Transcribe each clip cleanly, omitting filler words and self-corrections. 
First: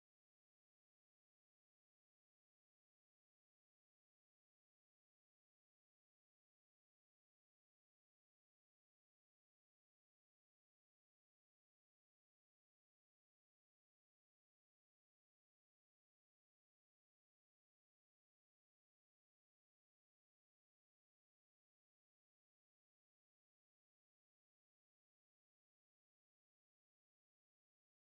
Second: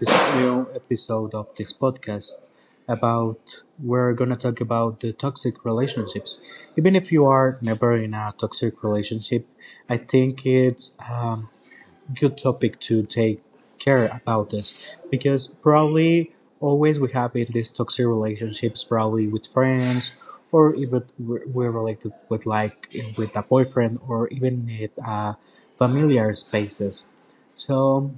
this new episode of this podcast about we're gonna talk about the toxic relationships. Even if you are never in a toxic relationship, I think it's good topic to take care about this because probably always we have in these toxic relationships probably with friends or even we're related with like with a boyfriend or even in familiar spaces. so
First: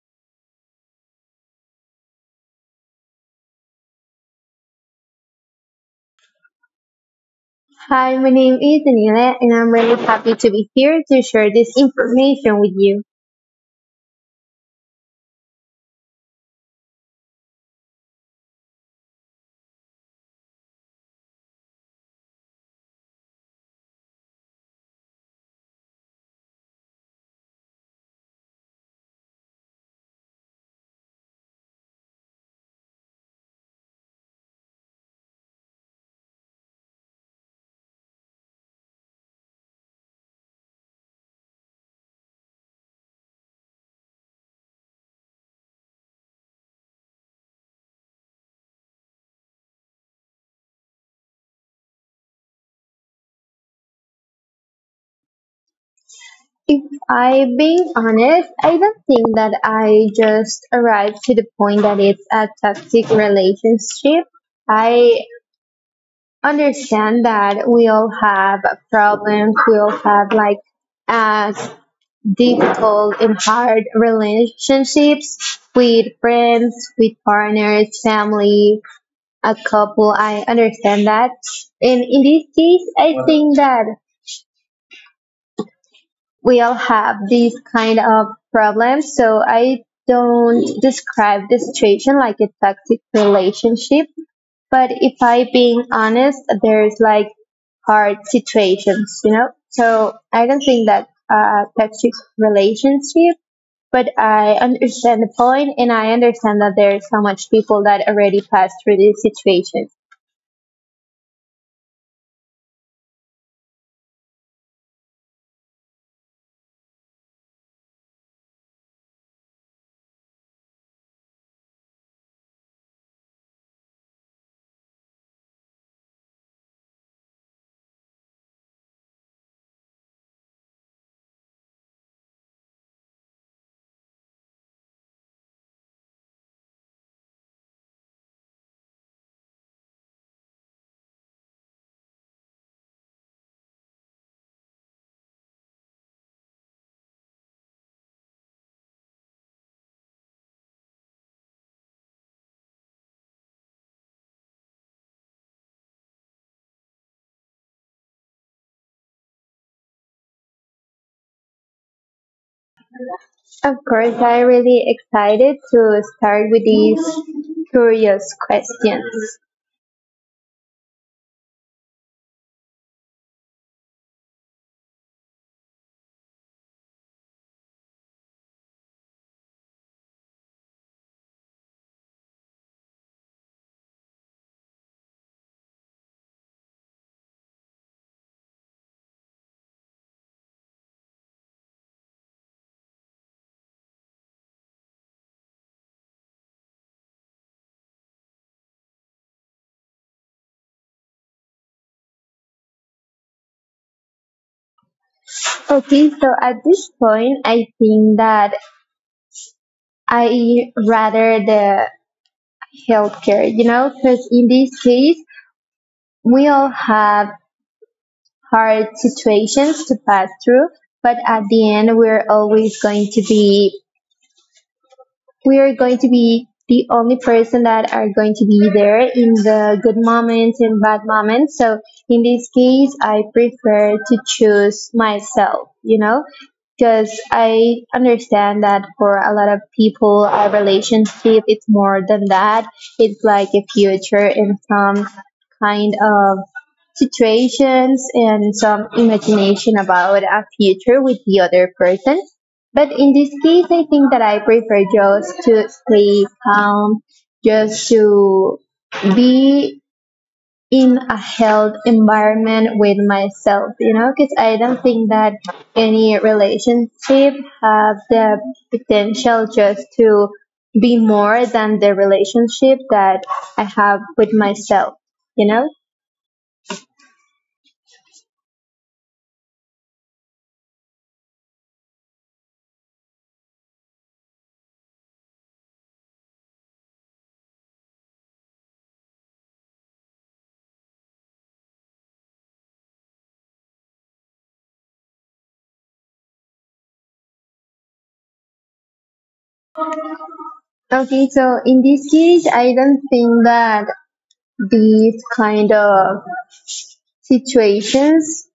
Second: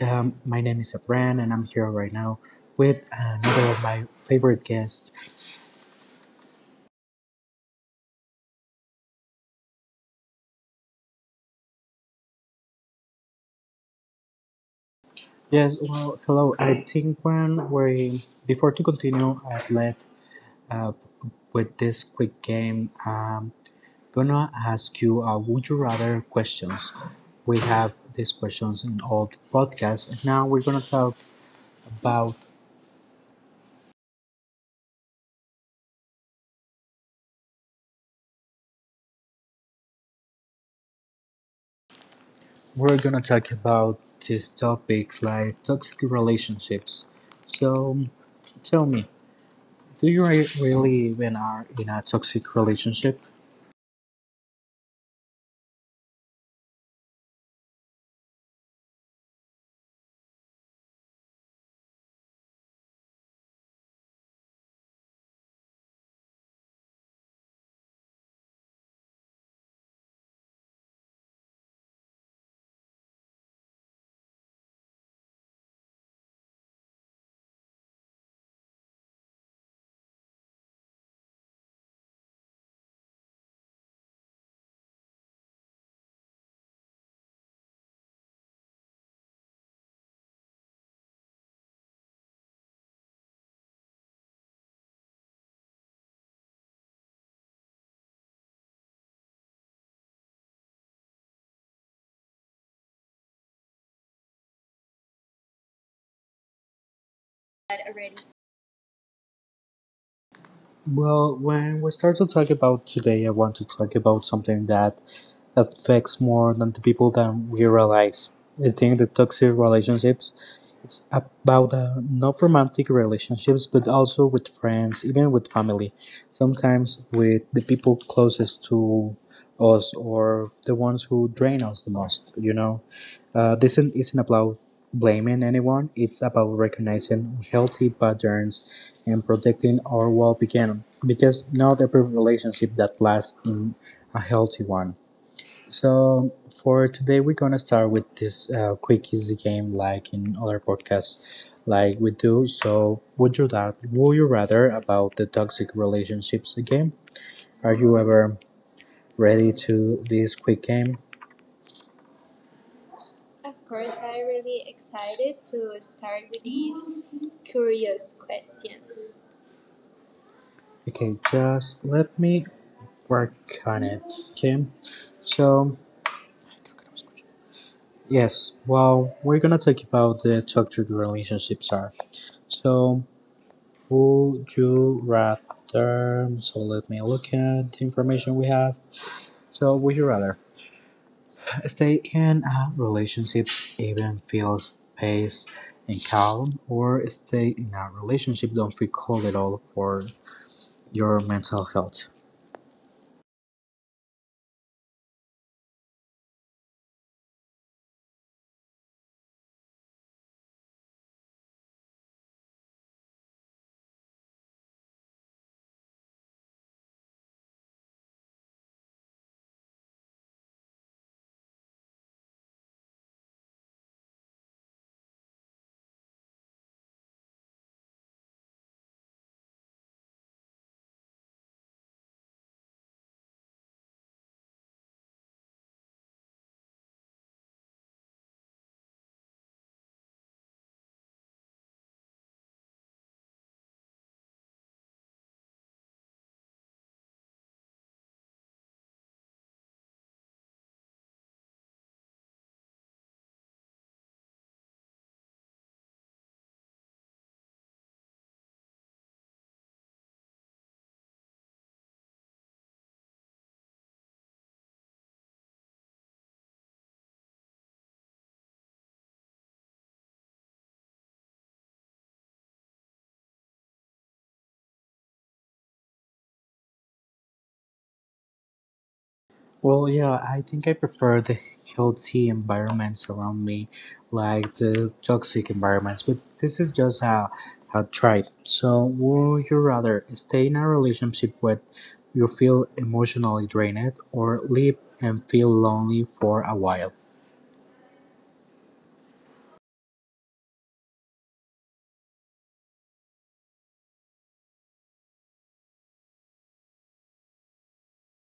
my name is Abran and I'm here right now with another of my favorite guests. Hi, my name is Daniela, and I'm really happy to be here to share this information with you. Yes, well, hello. I think when we before to continue I would let with this quick game. Gonna ask you a would you rather questions. We have these questions in all the podcasts, and now about we're gonna talk about these topics like toxic relationships. So tell me, do you really even are in a toxic relationship? If I'm being honest, I don't think that I just arrived to the point that it's a toxic relationship. I understand that we all have problems, we all have like uh, difficult and hard relationships with friends, with partners, family, a couple. I understand that. And in this case, I think that we all have these kind of problems. So I don't describe the situation like a toxic relationship. But if I being honest, there's like hard situations, you know? So I don't think that a toxic relationship, but I understand the point and I understand that there's so much people that Already. already passed through this situation. Well, when we start to talk about today, I want to talk about something that affects more than the people than we realize. I think the toxic relationships, it's about a not romantic relationships, but also with friends, even with family. Sometimes with the people closest to us or the ones who drain us the most. You know, this isn't about blaming anyone. It's about recognizing healthy patterns and protecting our well-being. Because not every relationship that lasts in a healthy one. So for today, we're gonna start with this quick, easy game, like in other podcasts, like we do. So would you rather about the toxic relationships game? Are you ever ready to this quick game? Of Of course, course, I'm I'm really really excited excited to to start start with with these these curious curious questions. questions. Okay, just let me work on it. Okay, so yes, well, we're gonna talk about the toxic relationships are. So, would you rather? So, let me look at the information we have. So, would you rather stay in a relationship even feels pace and calm, or stay in a relationship don't feel cold at all for your mental health? Okay, so at this point, I think that I rather the healthcare, you know, because in this case, we all have hard situations to pass through, but at the end, we are going to be the only person that are going to be there in the good moments and bad moments. So in this case, I prefer to choose myself, you know, because I understand that for a lot of people, a relationship it's more than that. It's like a future and some kind of situations and some imagination about a future with the other person. But in this case, I think that I prefer just to stay calm, just to be in a health environment with myself, you know, because I don't think that any relationship have the potential just to be more than the relationship that I have with myself, you know? Well, yeah, I think I prefer the healthy environments around me, like the toxic environments. But this is just a tribe. So, would you rather stay in a relationship where you feel emotionally drained, or live and feel lonely for a while? Okay, so in this case, I don't think that these kind of situations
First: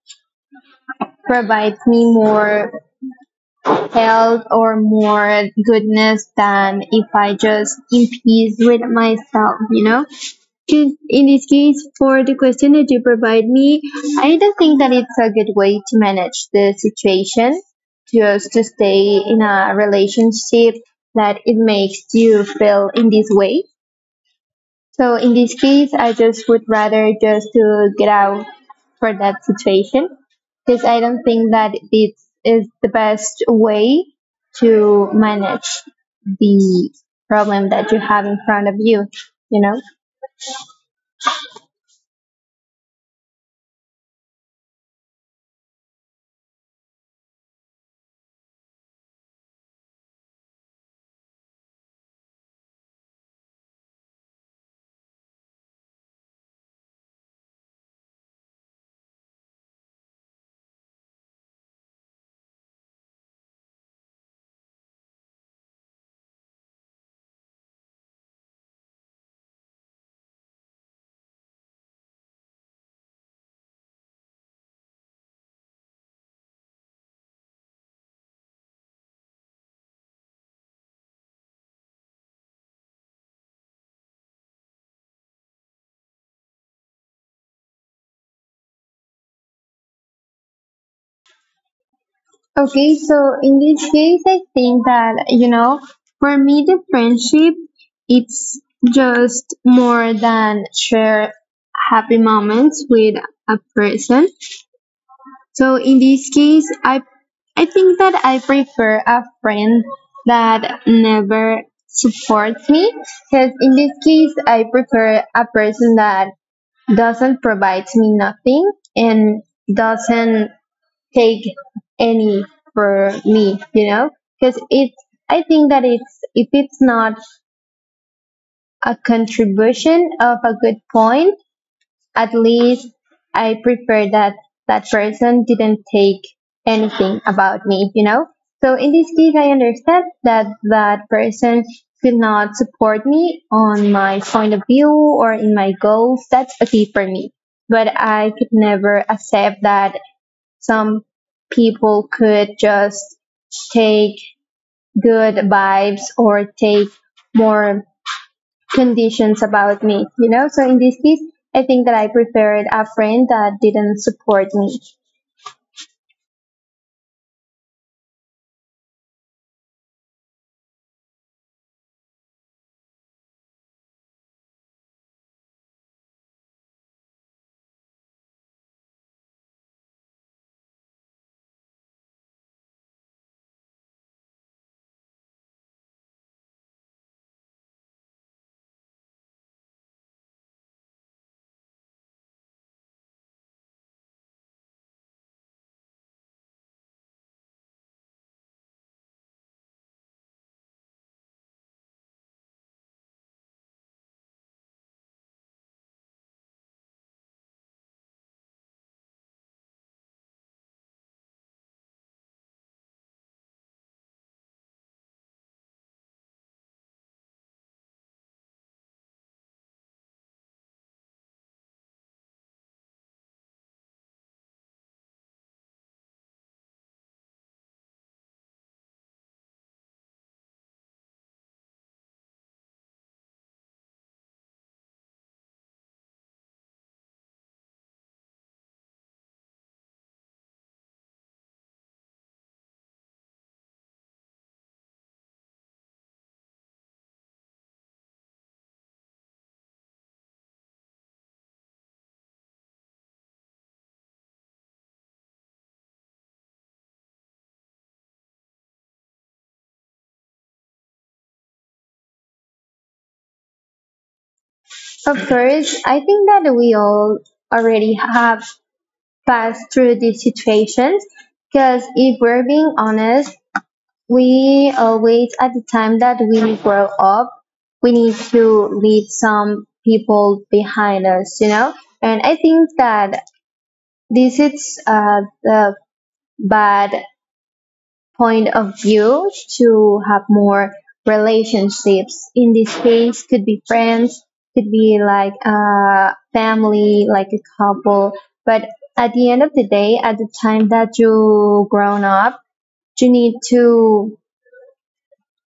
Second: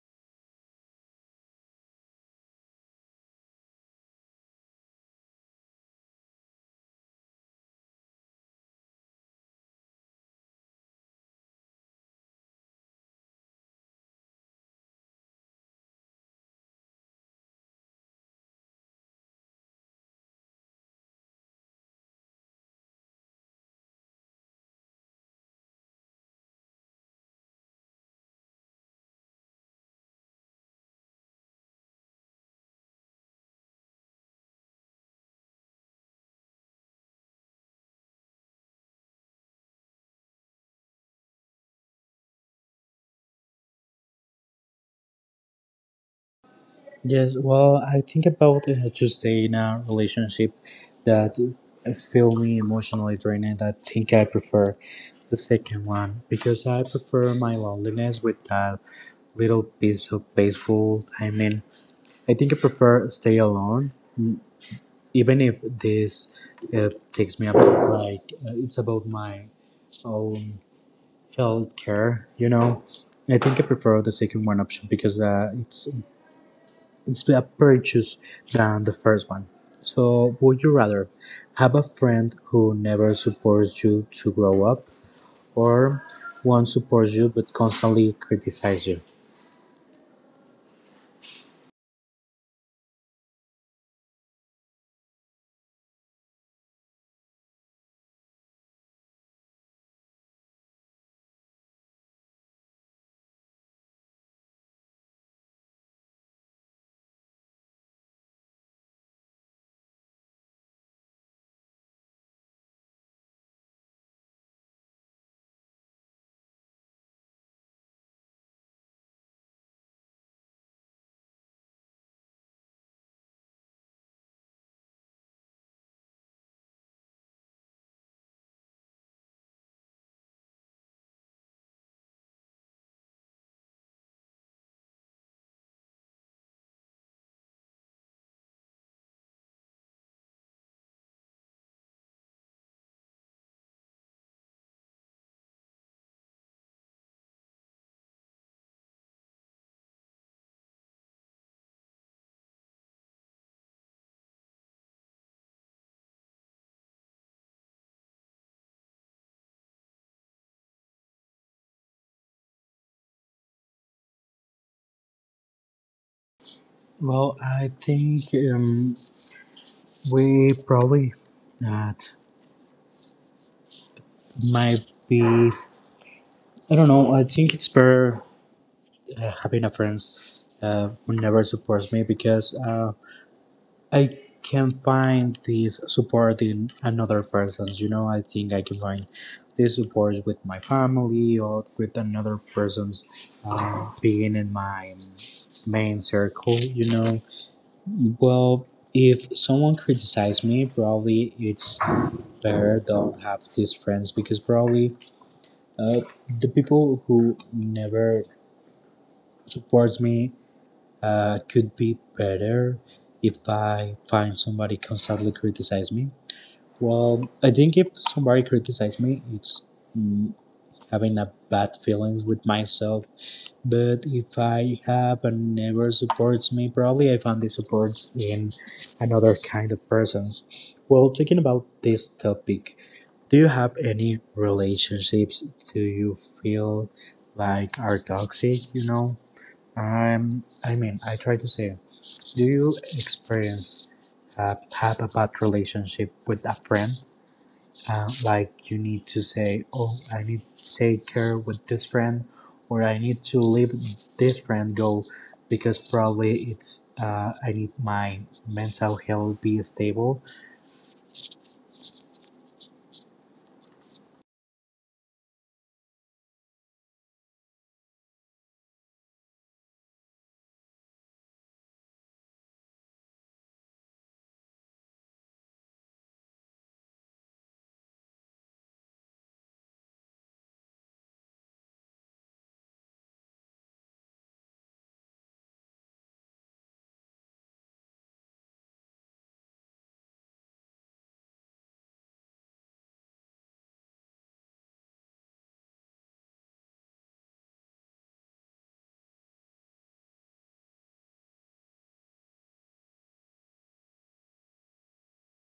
provides me more health or more goodness than if I just in peace with myself, you know? In this case, for the question that you provide me, I don't think that it's a good way to manage the situation, just to stay in a relationship that it makes you feel in this way. So in this case, I just would rather just to get out for that situation because I don't think that it is the best way to manage the problem that you have in front of you, you know? Yes, well, I think about to stay in a relationship that feel me emotionally drained. I think I prefer the second one because I prefer my loneliness with that little piece of peaceful. I mean, I think I prefer stay alone, even if this takes me about like it's about my own health care. You know, I think I prefer the second one option because it's a purchase than the first one. So, would you rather have a friend who never supports you to grow up, or one supports you but constantly criticizes you? Okay, so in this case, I think that, you know, for me, the friendship, it's just more than share happy moments with a person. So in this case, I think that I prefer a friend that never supports me because in this case, I prefer a person that doesn't provide me nothing and doesn't take any for me, you know? Because it's I think that it's if it's not a contribution of a good point at least I prefer that that person didn't take anything about me, you know? So in this case, I understand that that person could not support me on my point of view or in my goals. That's okay for me. But I could never accept that some people could just take good vibes or take more conditions about me, you know? So in this case, I think that I preferred a friend that didn't support me. Well, I think um, we probably that might be. I don't know. I think it's better having a friend who never supports me because I can find this support in another persons. You know, I think I can find this support with my family or with another person's being in my main circle. You know, well, if someone criticizes me, probably it's there don't have these friends because probably uh, the people who never support me could be better if I find somebody constantly criticize me. Well, I think if somebody criticizes me, it's mm, having a bad feelings with myself. But if I have and never supports me, probably I found the support in another kind of persons. Well, talking about this topic, do you have any relationships do you feel like are toxic, you know? I'm I mean, I try to say, do you experience uh, have a bad relationship with a friend? Like you need to say, oh, I need to take care with this friend, or I need to leave this friend go because probably it's I need my mental health be stable. Of course, I think that we all already have passed through these situations because if we're being honest, we always, at the time that we grow up, we need to leave some people behind us, you know? And I think that this is the bad point of view to have more relationships. In this case, could be friends, could be like a family, like a couple. But at the end of the day, at the time that you grown up, you need to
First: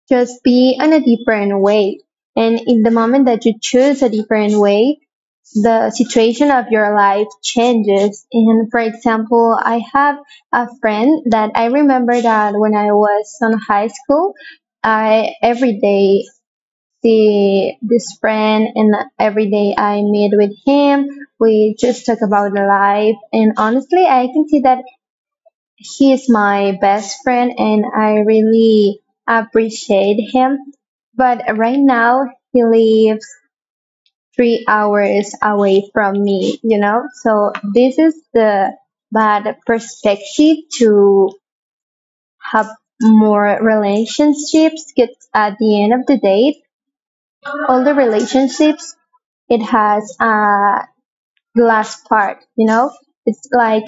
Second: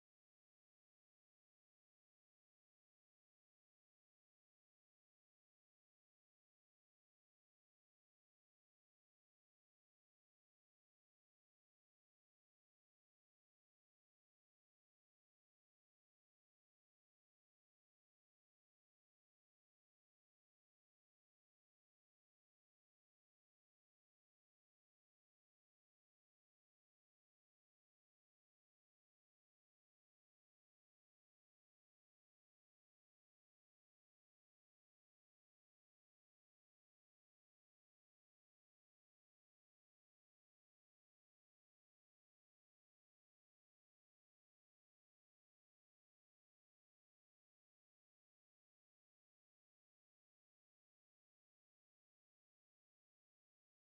just be on a different way. And in the moment that you choose a different way, the situation of your life changes. And for example, I have a friend that I remember that when I was in high school, I every day see this friend and every day I meet with him. We just talk about life and honestly I can see that he is my best friend and I really appreciate him. But right now he lives 3 hours away from me, you know? So this is the bad perspective to have more relationships because at the end of the day, all the relationships, it has a glass part, you know? It's like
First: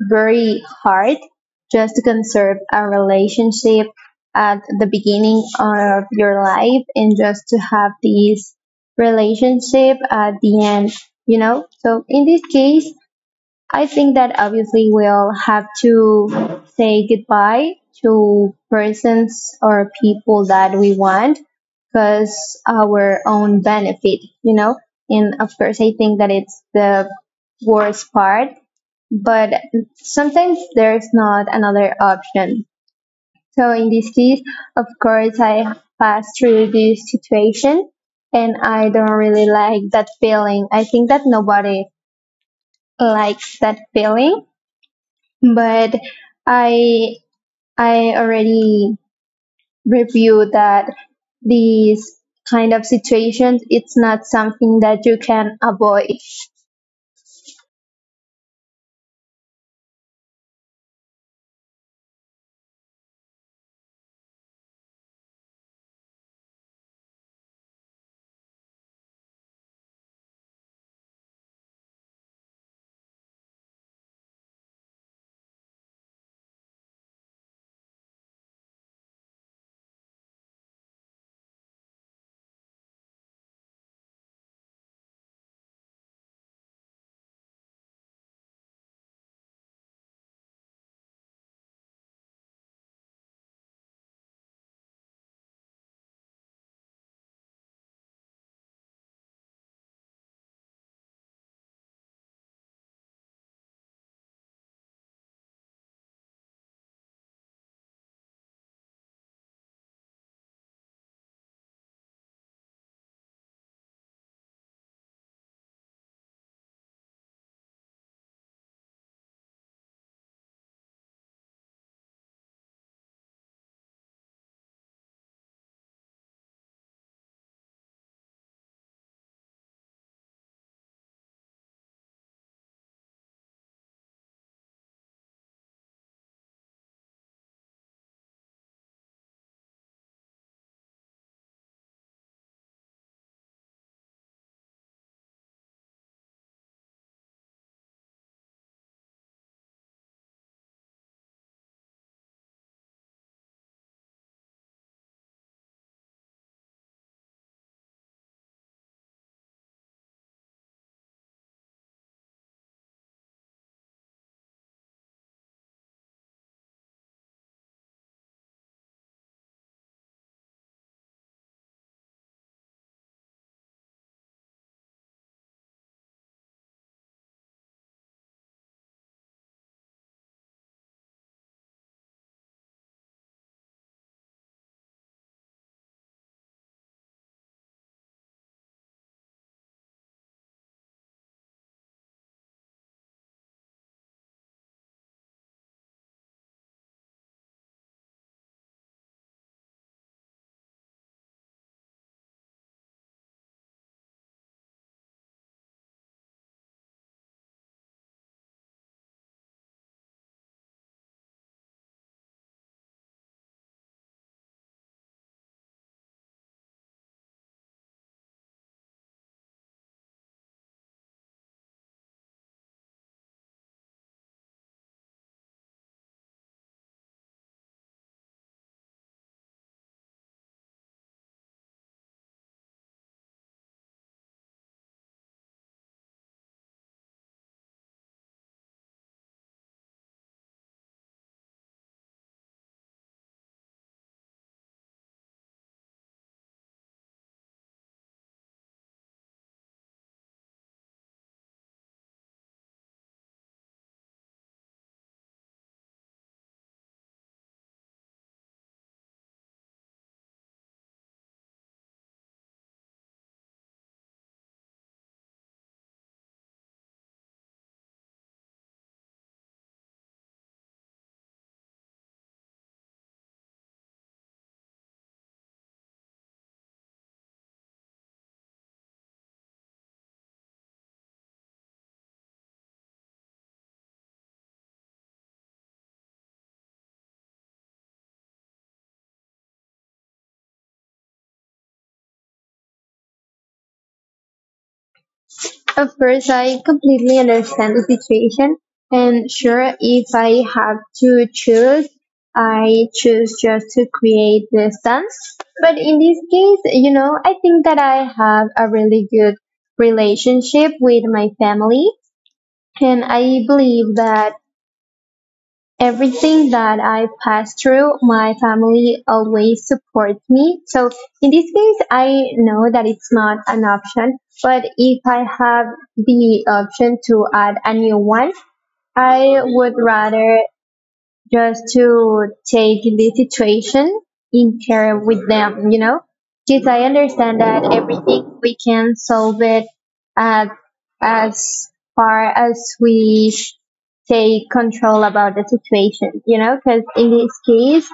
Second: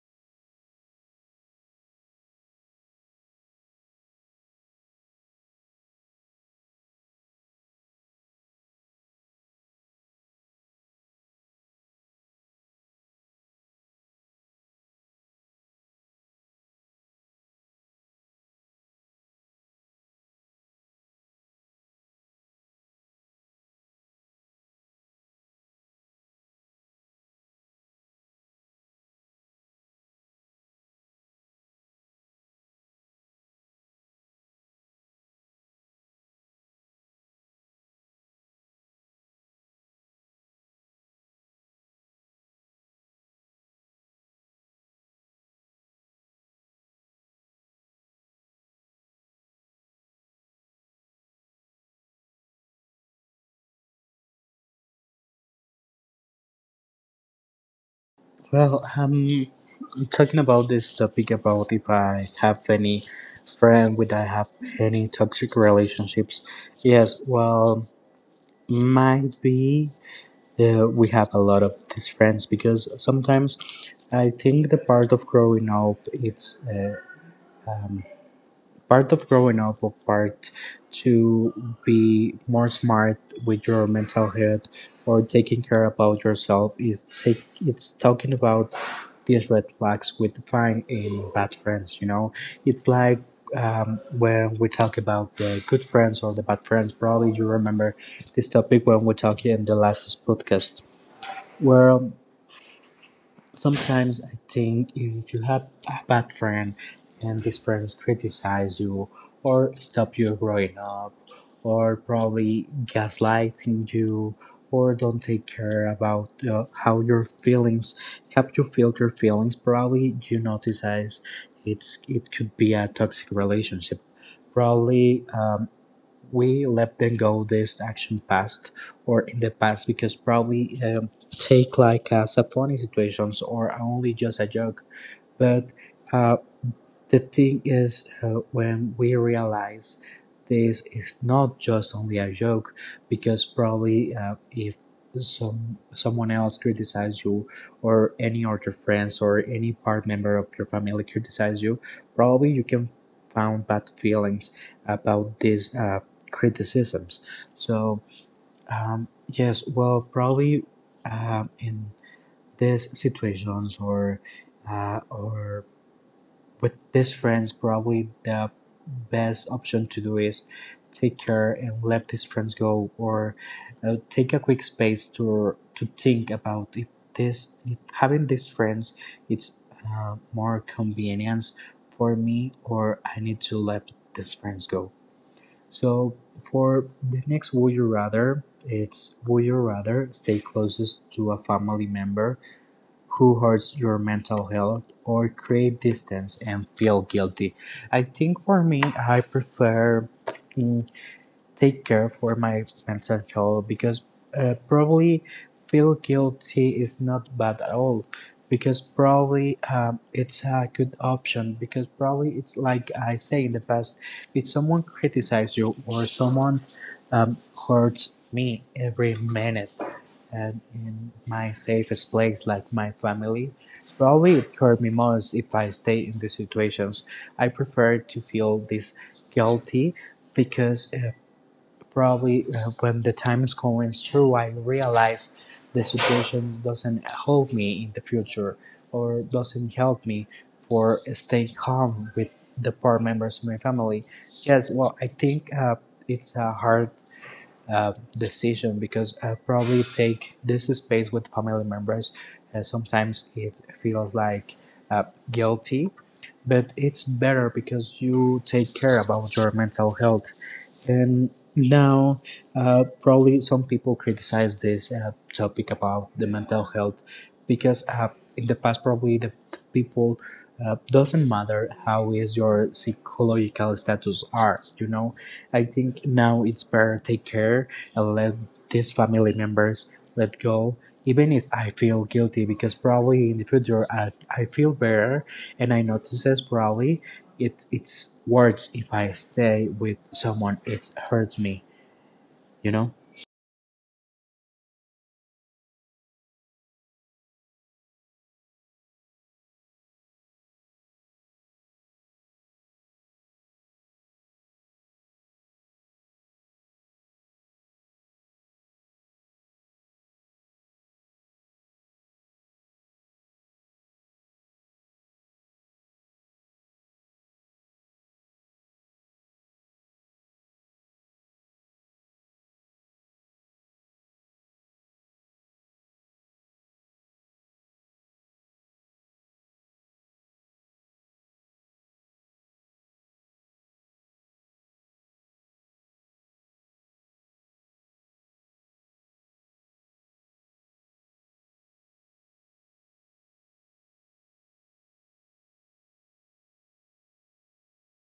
very hard just to conserve a relationship at the beginning of your life and just to have this relationship at the end, you know? So in this case, I think that obviously we'll have to say goodbye to persons or people that we want because our own benefit, you know? And of course, I think that it's the worst part but sometimes there's not another option. So in this case, of course, I pass through this situation and I don't really like that feeling. I think that nobody likes that feeling, but I, I already reviewed that these kind of situations, it's not something that you can avoid. Well, talking about this topic about if I have any friend, would I have any toxic relationships? Yes, well, might be we have a lot of these friends because sometimes I think the part of growing up it's part of growing up or part to be more smart with your mental health or taking care about yourself is take it's talking about these red flags we define in bad friends, you know. It's like when we talk about the good friends or the bad friends, probably you remember this topic when we talked in the last podcast. Well, sometimes I think if you have a bad friend and this friends criticize you or stop you growing up or probably gaslighting you or don't take care about how you feel your feelings, probably you notice it could be a toxic relationship. Probably we let them go this action past or in the past because probably take like sub funny situations or only just a joke. But uh, the thing is, when we realize this is not just only a joke, because probably if someone else criticizes you, or any of your friends or any part member of your family criticizes you, probably you can found bad feelings about these criticisms. So yes, well, probably in these situations or uh, or with these friends, probably the best option to do is take care and let these friends go or take a quick space to think about if this if having these friends it's more convenience for me or I need to let these friends go. So for the next would you rather, it's would you rather stay closest to a family member who hurts your mental health or create distance and feel guilty. I think for me, I prefer mm, take care for my mental health, because probably feel guilty is not bad at all, because probably it's a good option because probably it's like I say in the past, if someone criticizes you or someone um, hurts me every minute and in my safest place like my family, probably it hurt me most. If I stay in these situations, I prefer to feel this guilty, because Probably when the time is going through, I realize the situation doesn't help me in the future or doesn't help me for staying calm with the poor members of my family. Yes, well, I think it's a hard decision because I probably take this space with family members. Sometimes it feels like uh, guilty, but it's better because you take care about your mental health. And now, probably some people criticize this topic about the mental health, because in the past, probably the people doesn't matter how is your psychological status are. You know, I think now it's better take care and let these family members let go, even if I feel guilty, because probably in the future I feel better and I notice this probably it's worse if I stay with someone it hurts me, you know? Of course, I completely understand the situation. And sure, if I have to choose, I choose just to create distance. But in this case, you know, I think that I have a really good relationship with my family. And I believe that everything that I pass through, my family always supports me. So in this case, I know that it's not an option, but if I have the option to add a new one, I would rather just to take the situation in care with them, you know? Because I understand that everything we can solve it uh, as far as we take control about the situation, you know? Because in this case,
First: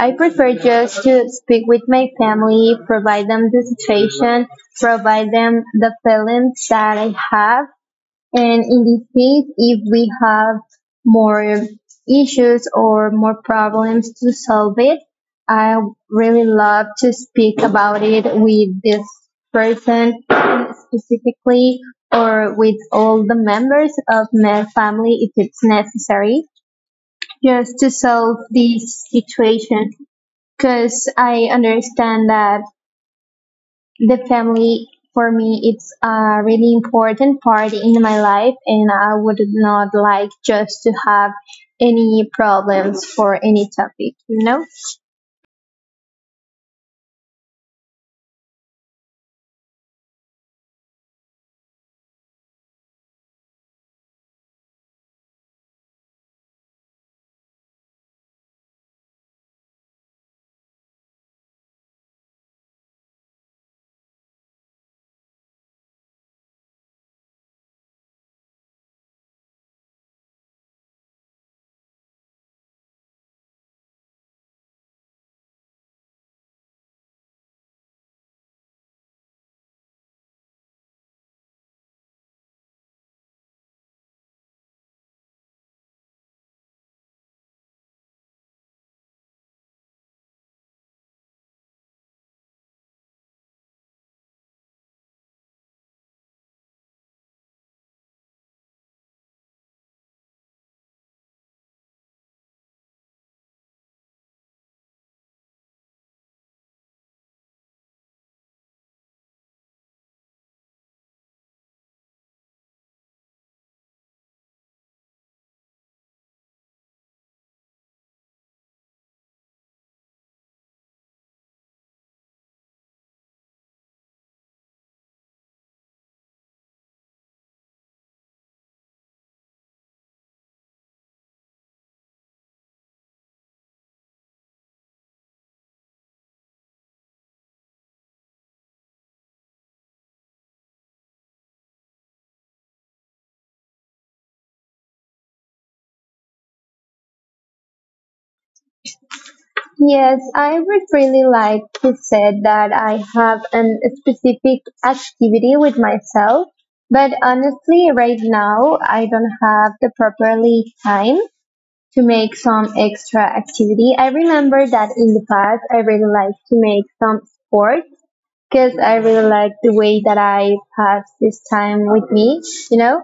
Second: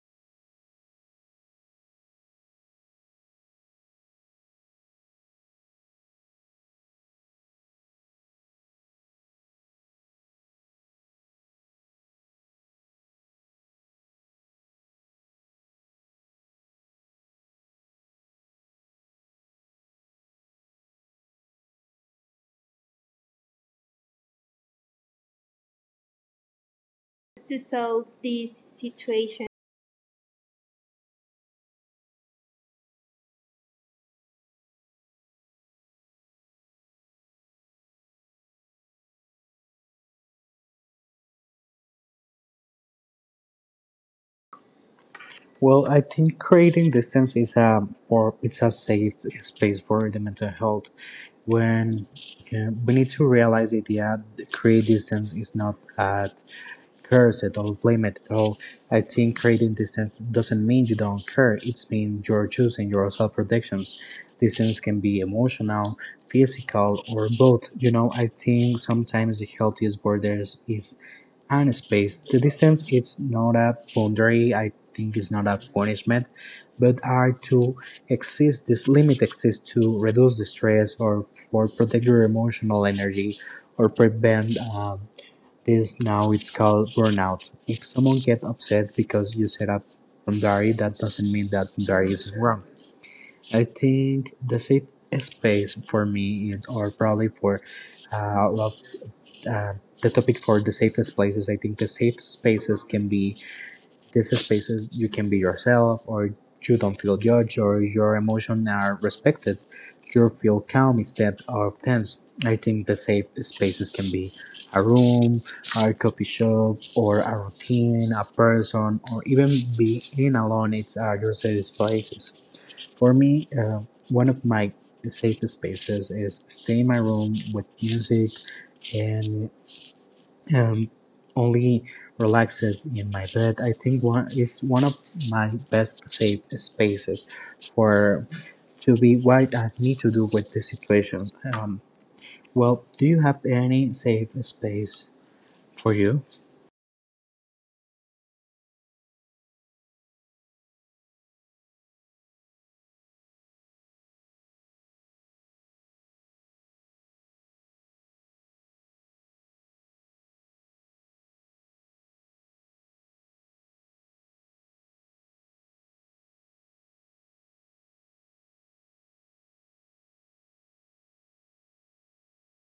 I prefer just to speak with my family, provide them the situation, provide them the feelings that I have and in this case, if we have more issues or more problems to solve it, I really love to speak about it with this person specifically or with all the members of my family if it's necessary To just to solve solve this this situation. situation because I understand that the family for me it's a really important part in my life and I would not like just to have any problems for any topic, you know? Well, I think creating distance is a or it's a safe space for the mental health. When we need to realize that yeah, create distance is not bad. Curse it, or blame it. Oh, I think creating distance doesn't mean you don't care. It means you're choosing your self protections. Distance can be emotional, physical, or both. You know, I think sometimes the healthiest borders is and space. The distance it's not a boundary, I think it's not a punishment, but are to exist this limit exists to reduce the stress or for protect your emotional energy or prevent this now it's called burnout. If someone gets upset because you set up boundary, that doesn't mean that boundary is wrong. I think the safe space for me is, or probably for uh, love, uh, the topic for the safest places. I think the safe spaces can be these spaces you can be yourself or you don't feel judged or your emotions are respected. You feel calm instead of tense. I think the safe spaces can be a room, a coffee shop, or a routine, a person, or even being alone. It's are your safe spaces. For me, one of my safe spaces is stay in my room with music and um, only relaxed in my bed. I think one is one of my best safe spaces for to be what I need to do with the situation. Um, well, do you have any safe space for you? Yes, I would really like to say that I have an specific activity with myself, but honestly right now I don't have the properly time to make some extra activity. I remember that in the past I really like to make some sport because I really like the way that I pass this time with me, you know?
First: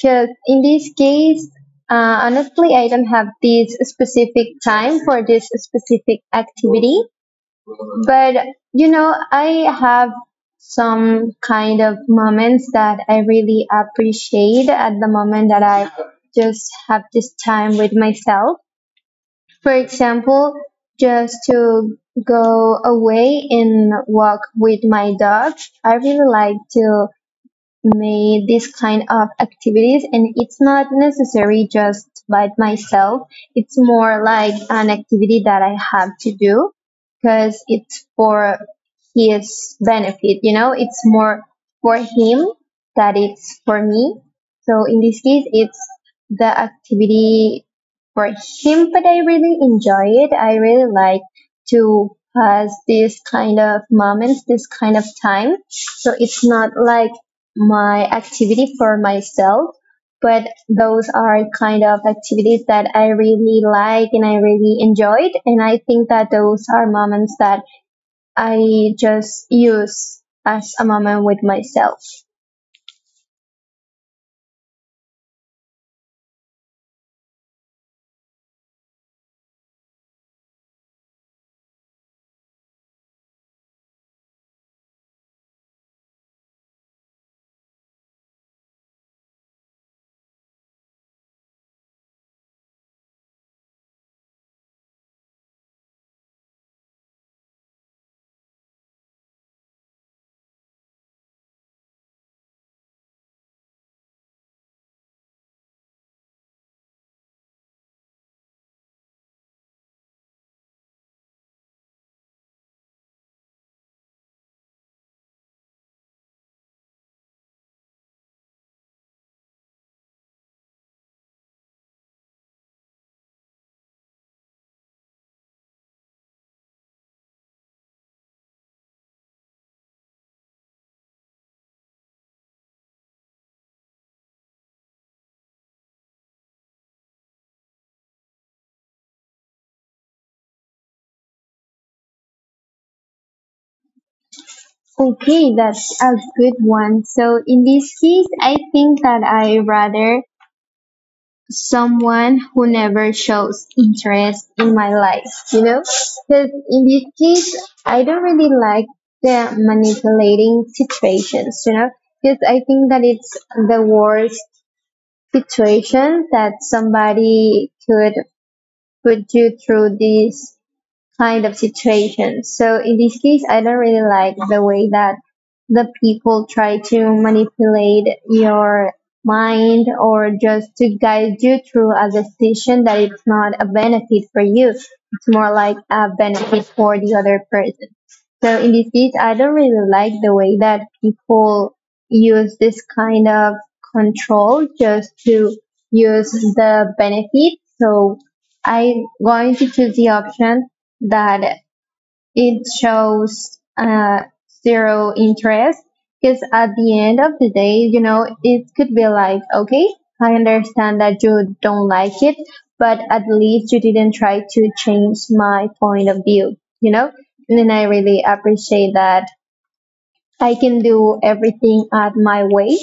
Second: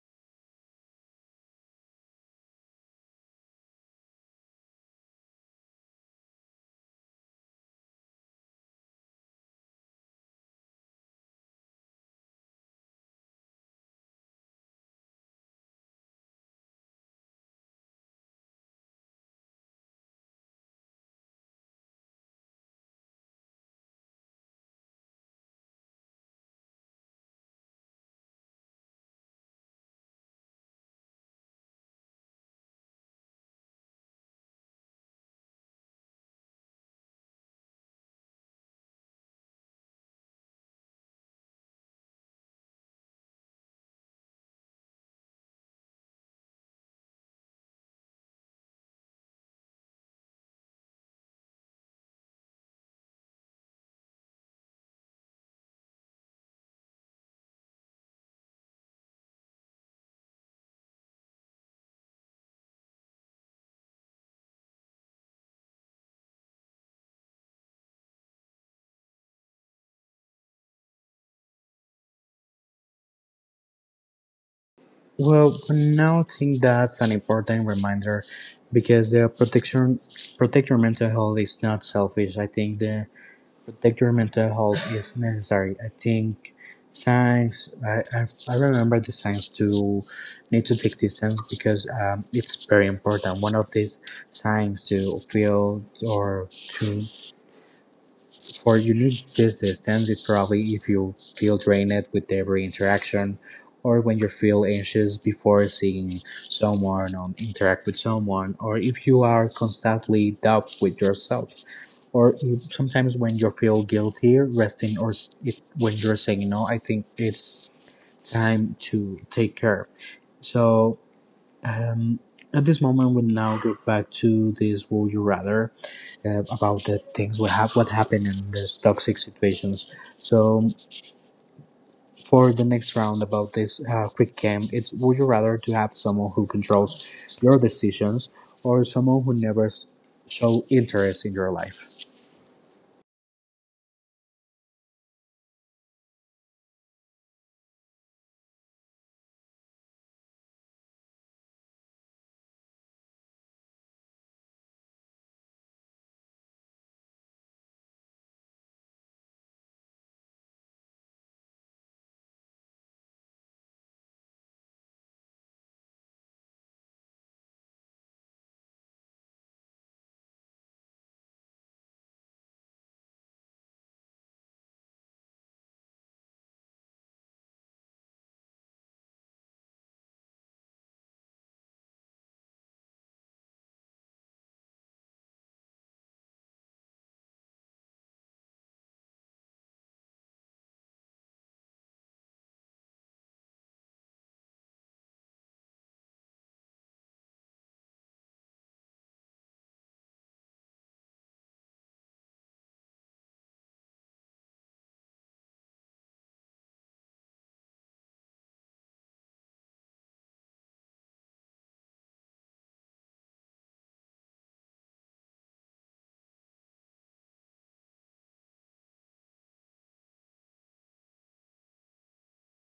Because in this case, honestly, I don't have this specific time for this specific activity, but you know, I have some kind of moments that I really appreciate at the moment that I just have this time with myself. For example, just to go away and walk with my dog. I really like to made this kind of activities and it's not necessary just by myself, it's more like an activity that I have to do because it's for his benefit, you know, it's more for him that it's for me. So in this case it's the activity for him, but I really enjoy it. I really like to pass this kind of moments, this kind of time, so it's not like my activity for myself, but those are kind of activities that I really like and I really enjoyed. And I think that those are moments that I just use as a moment with myself. Well, for now I think that's an important reminder because the protection protect your mental health is not selfish. I think the. Protect your mental health is necessary. I think science, I remember the science to need to take distance because it's very important. One of these signs to feel or to for you need this distance is probably if you feel drained with every interaction, or when you feel anxious before seeing someone or interact with someone, or if you are constantly doubt with yourself, or sometimes when you feel guilty resting or when you're saying no, I think it's time to take care. So um, at this moment we now go back to this would you rather about the things we have what happened in these toxic situations. So for the next round about this quick game, it's would you rather to have someone who controls your decisions or someone who never show interest in your life. Okay, that's a good one. So in this case, I think that I rather someone who never shows interest in my life, you know? Because in this case, I don't really like the manipulating situations, you know? Because I think that it's the worst situation that somebody could put you through this kind of situation. So in this case, I don't really like the way that the people try to manipulate your mind or just to guide you through a decision that it's not a benefit for you. It's more like a benefit for the other person. So in this case, I don't really like the way that people use this kind of control just to use the benefit. So I'm going to choose the option that it shows zero interest because at the end of the day, you know, it could be like, okay, I understand that you don't like it, but at least you didn't try to change my point of view, you know? And then I really appreciate that I can do everything at my way.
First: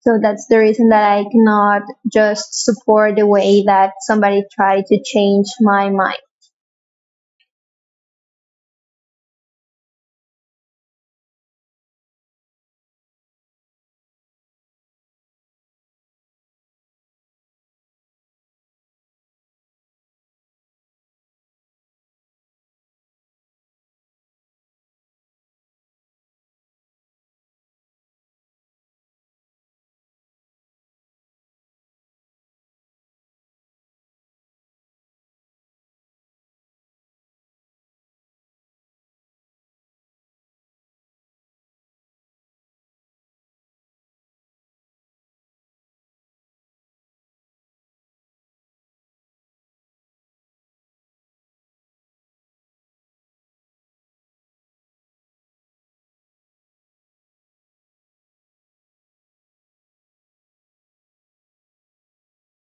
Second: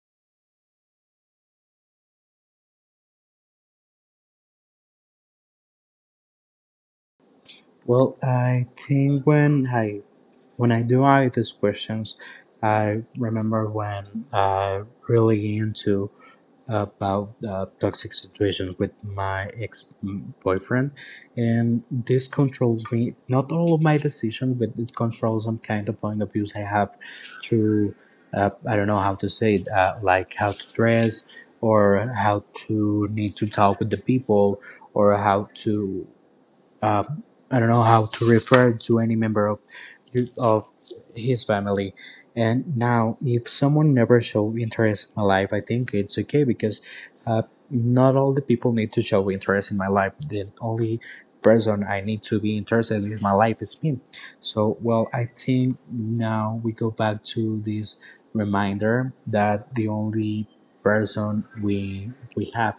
So that's the reason that I cannot just support the way that somebody tried to change my mind. Well, I think when I, when I do ask these questions, I remember when I really into about toxic situations with my ex boyfriend, and this controls me not all of my decisions, but it controls some kind of point of views I have to, I don't know how to say it, like how to dress, or how to need to talk with the people, or how to, um, I don't know how to refer to any member of his family. And now, if someone never show interest in my life, I think it's okay because, uh, not all the people need to show interest in my life. The only person I need to be interested in my life is me. So, well, I think now we go back to this reminder that the only person we have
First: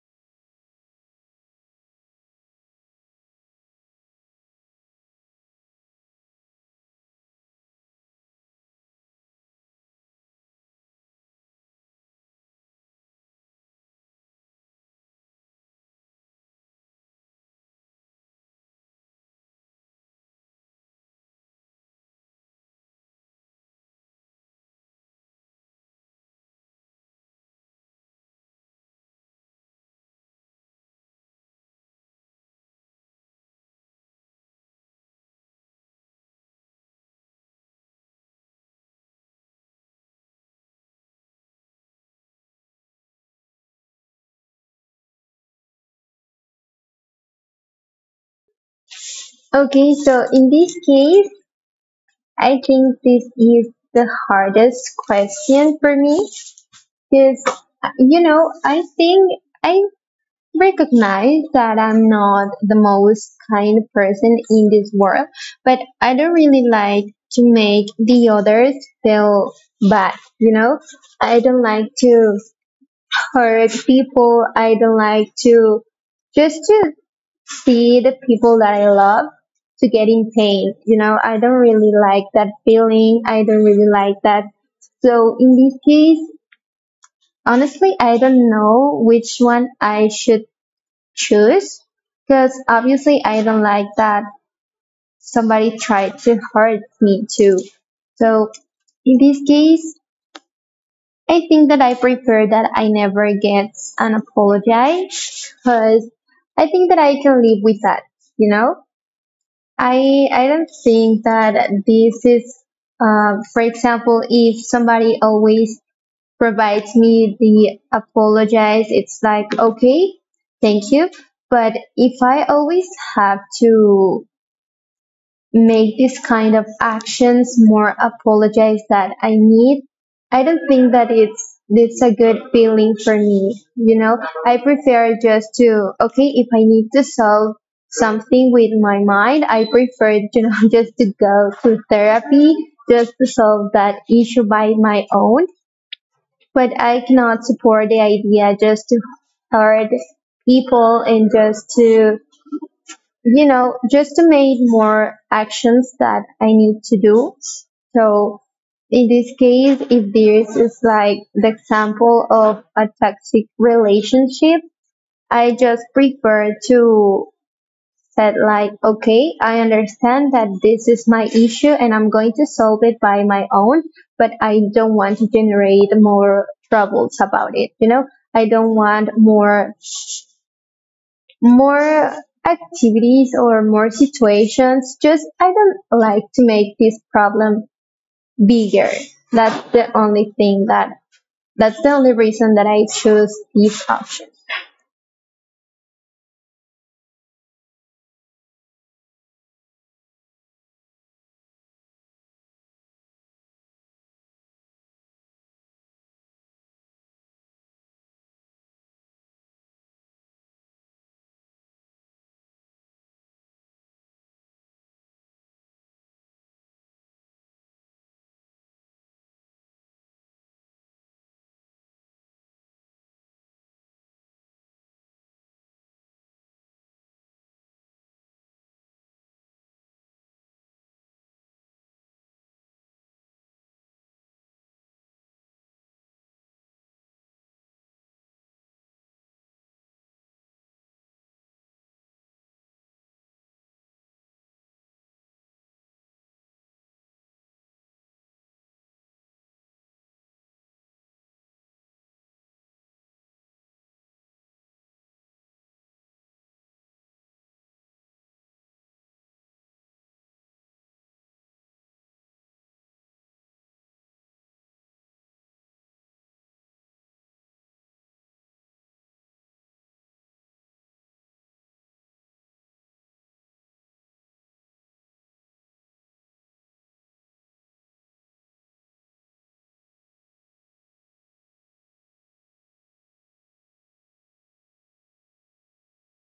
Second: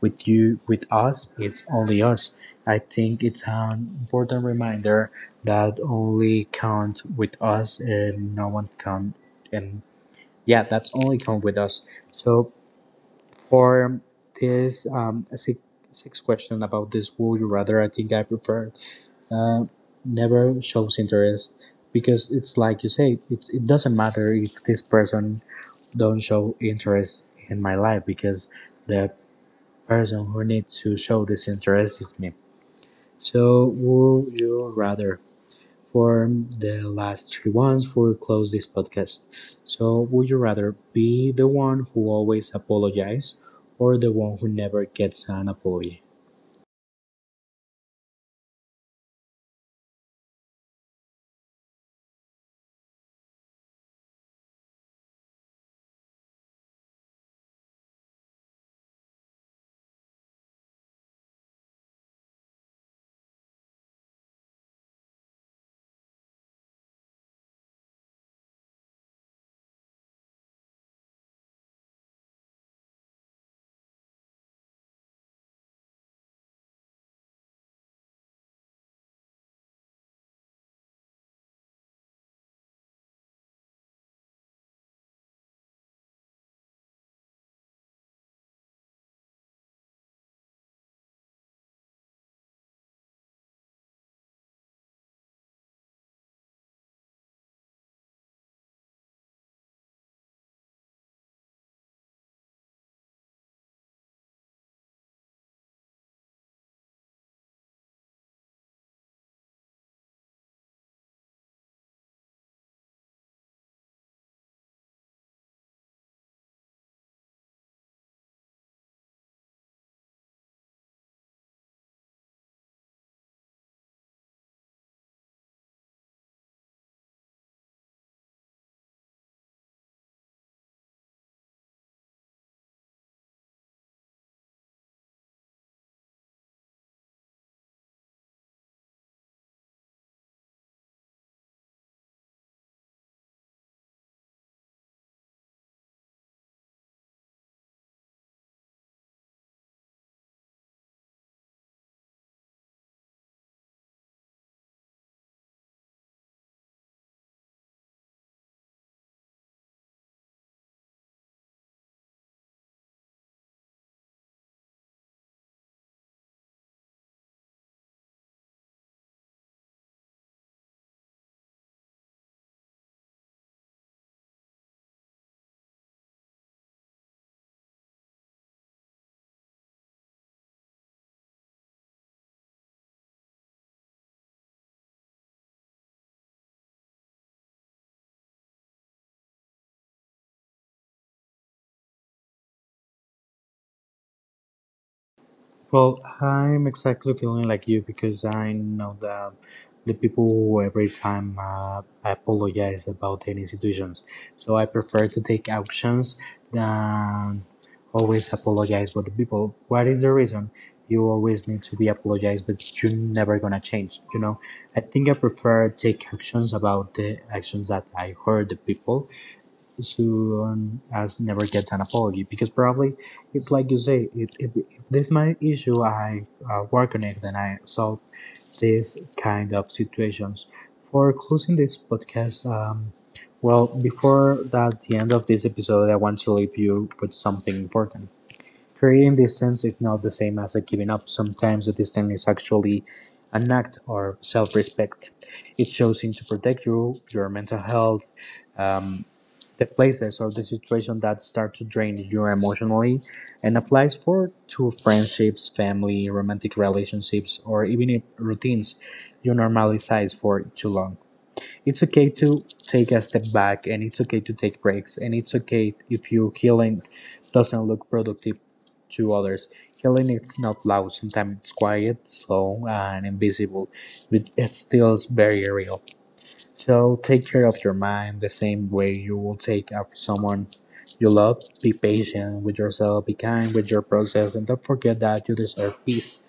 with you, with us, it's only us. I think it's an important reminder that only count with us and no one count, and yeah, that's only count with us. So for this six question about this would you rather, I think I prefer uh, never shows interest, because it's like you say, it's, it doesn't matter if this person don't show interest in my life, because the person who needs to show this interest is me. So would you rather for the last three ones for close this podcast. So would you rather be the one who always apologizes or the one who never gets an apology? Okay, so in this case, I think this is the hardest question for me because, you know, I think I recognize that I'm not the most kind person in this world, but I don't really like to make the others feel bad, you know? I don't like to hurt people. I don't like to just to see the people that I love to get in pain. You know, I don't really like that feeling. I don't really like that. So in this case, honestly, I don't know which one I should choose because obviously I don't like that somebody tried to hurt me too. So in this case, I think that I prefer that I never get an apology because I think that I can live with that, you know? I don't think that this is, for example, if somebody always provides me the apologize, it's like okay, thank you. But if I always have to make this kind of actions more apologize that I need. I don't think that it's a good feeling for me. You know, I prefer just to okay if I need to solve something with my mind, I prefer you know just to go to therapy just to solve that issue by my own. But I cannot support the idea just to hurt people and just to you know, just to make more actions that I need to do. So in this case, if this is like the example of a toxic relationship, I just prefer to said like, okay, I understand that this is my issue and I'm going to solve it by my own, but I don't want to generate more troubles about it. You know, I don't want more activities or more situations. Just I don't like to make this problem bigger. That's the only thing that that's the only reason that I choose this option. Well, I'm exactly feeling like you, because I know that the people who every time apologize about any situations. So I prefer to take actions than always apologize for the people. What is the reason? You always need to be apologized, but you're never gonna change. You know, I think I prefer take actions about the actions that I hurt the people soon as never gets an apology, because probably it's like you say it, if this is my issue, I work on it and I solve this kind of situations. For closing this podcast, well, before that, the end of this episode I want to leave you with something important. Creating distance is not the same as a giving up. Sometimes the distance is actually an act or self-respect. It's choosing to protect you your mental health, um, the places or the situation that start to drain you emotionally, and applies for to friendships, family, romantic relationships, or even if routines you normalize for too long. It's okay to take a step back, and it's okay to take breaks, and it's okay if your healing doesn't look productive to others. Healing it's not loud, sometimes it's quiet, slow and invisible, but it still very real. So take care of your mind the same way you will take after someone you love. Be patient with yourself, be kind with your process, and don't forget that you deserve peace,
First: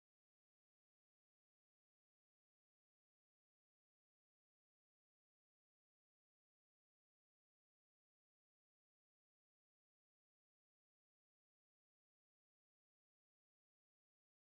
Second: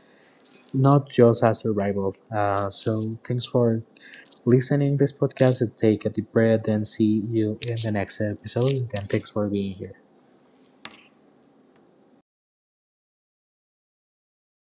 not just as a rival. So thanks for listening this podcast, take a deep breath and see you in the next episode. And thanks for being here.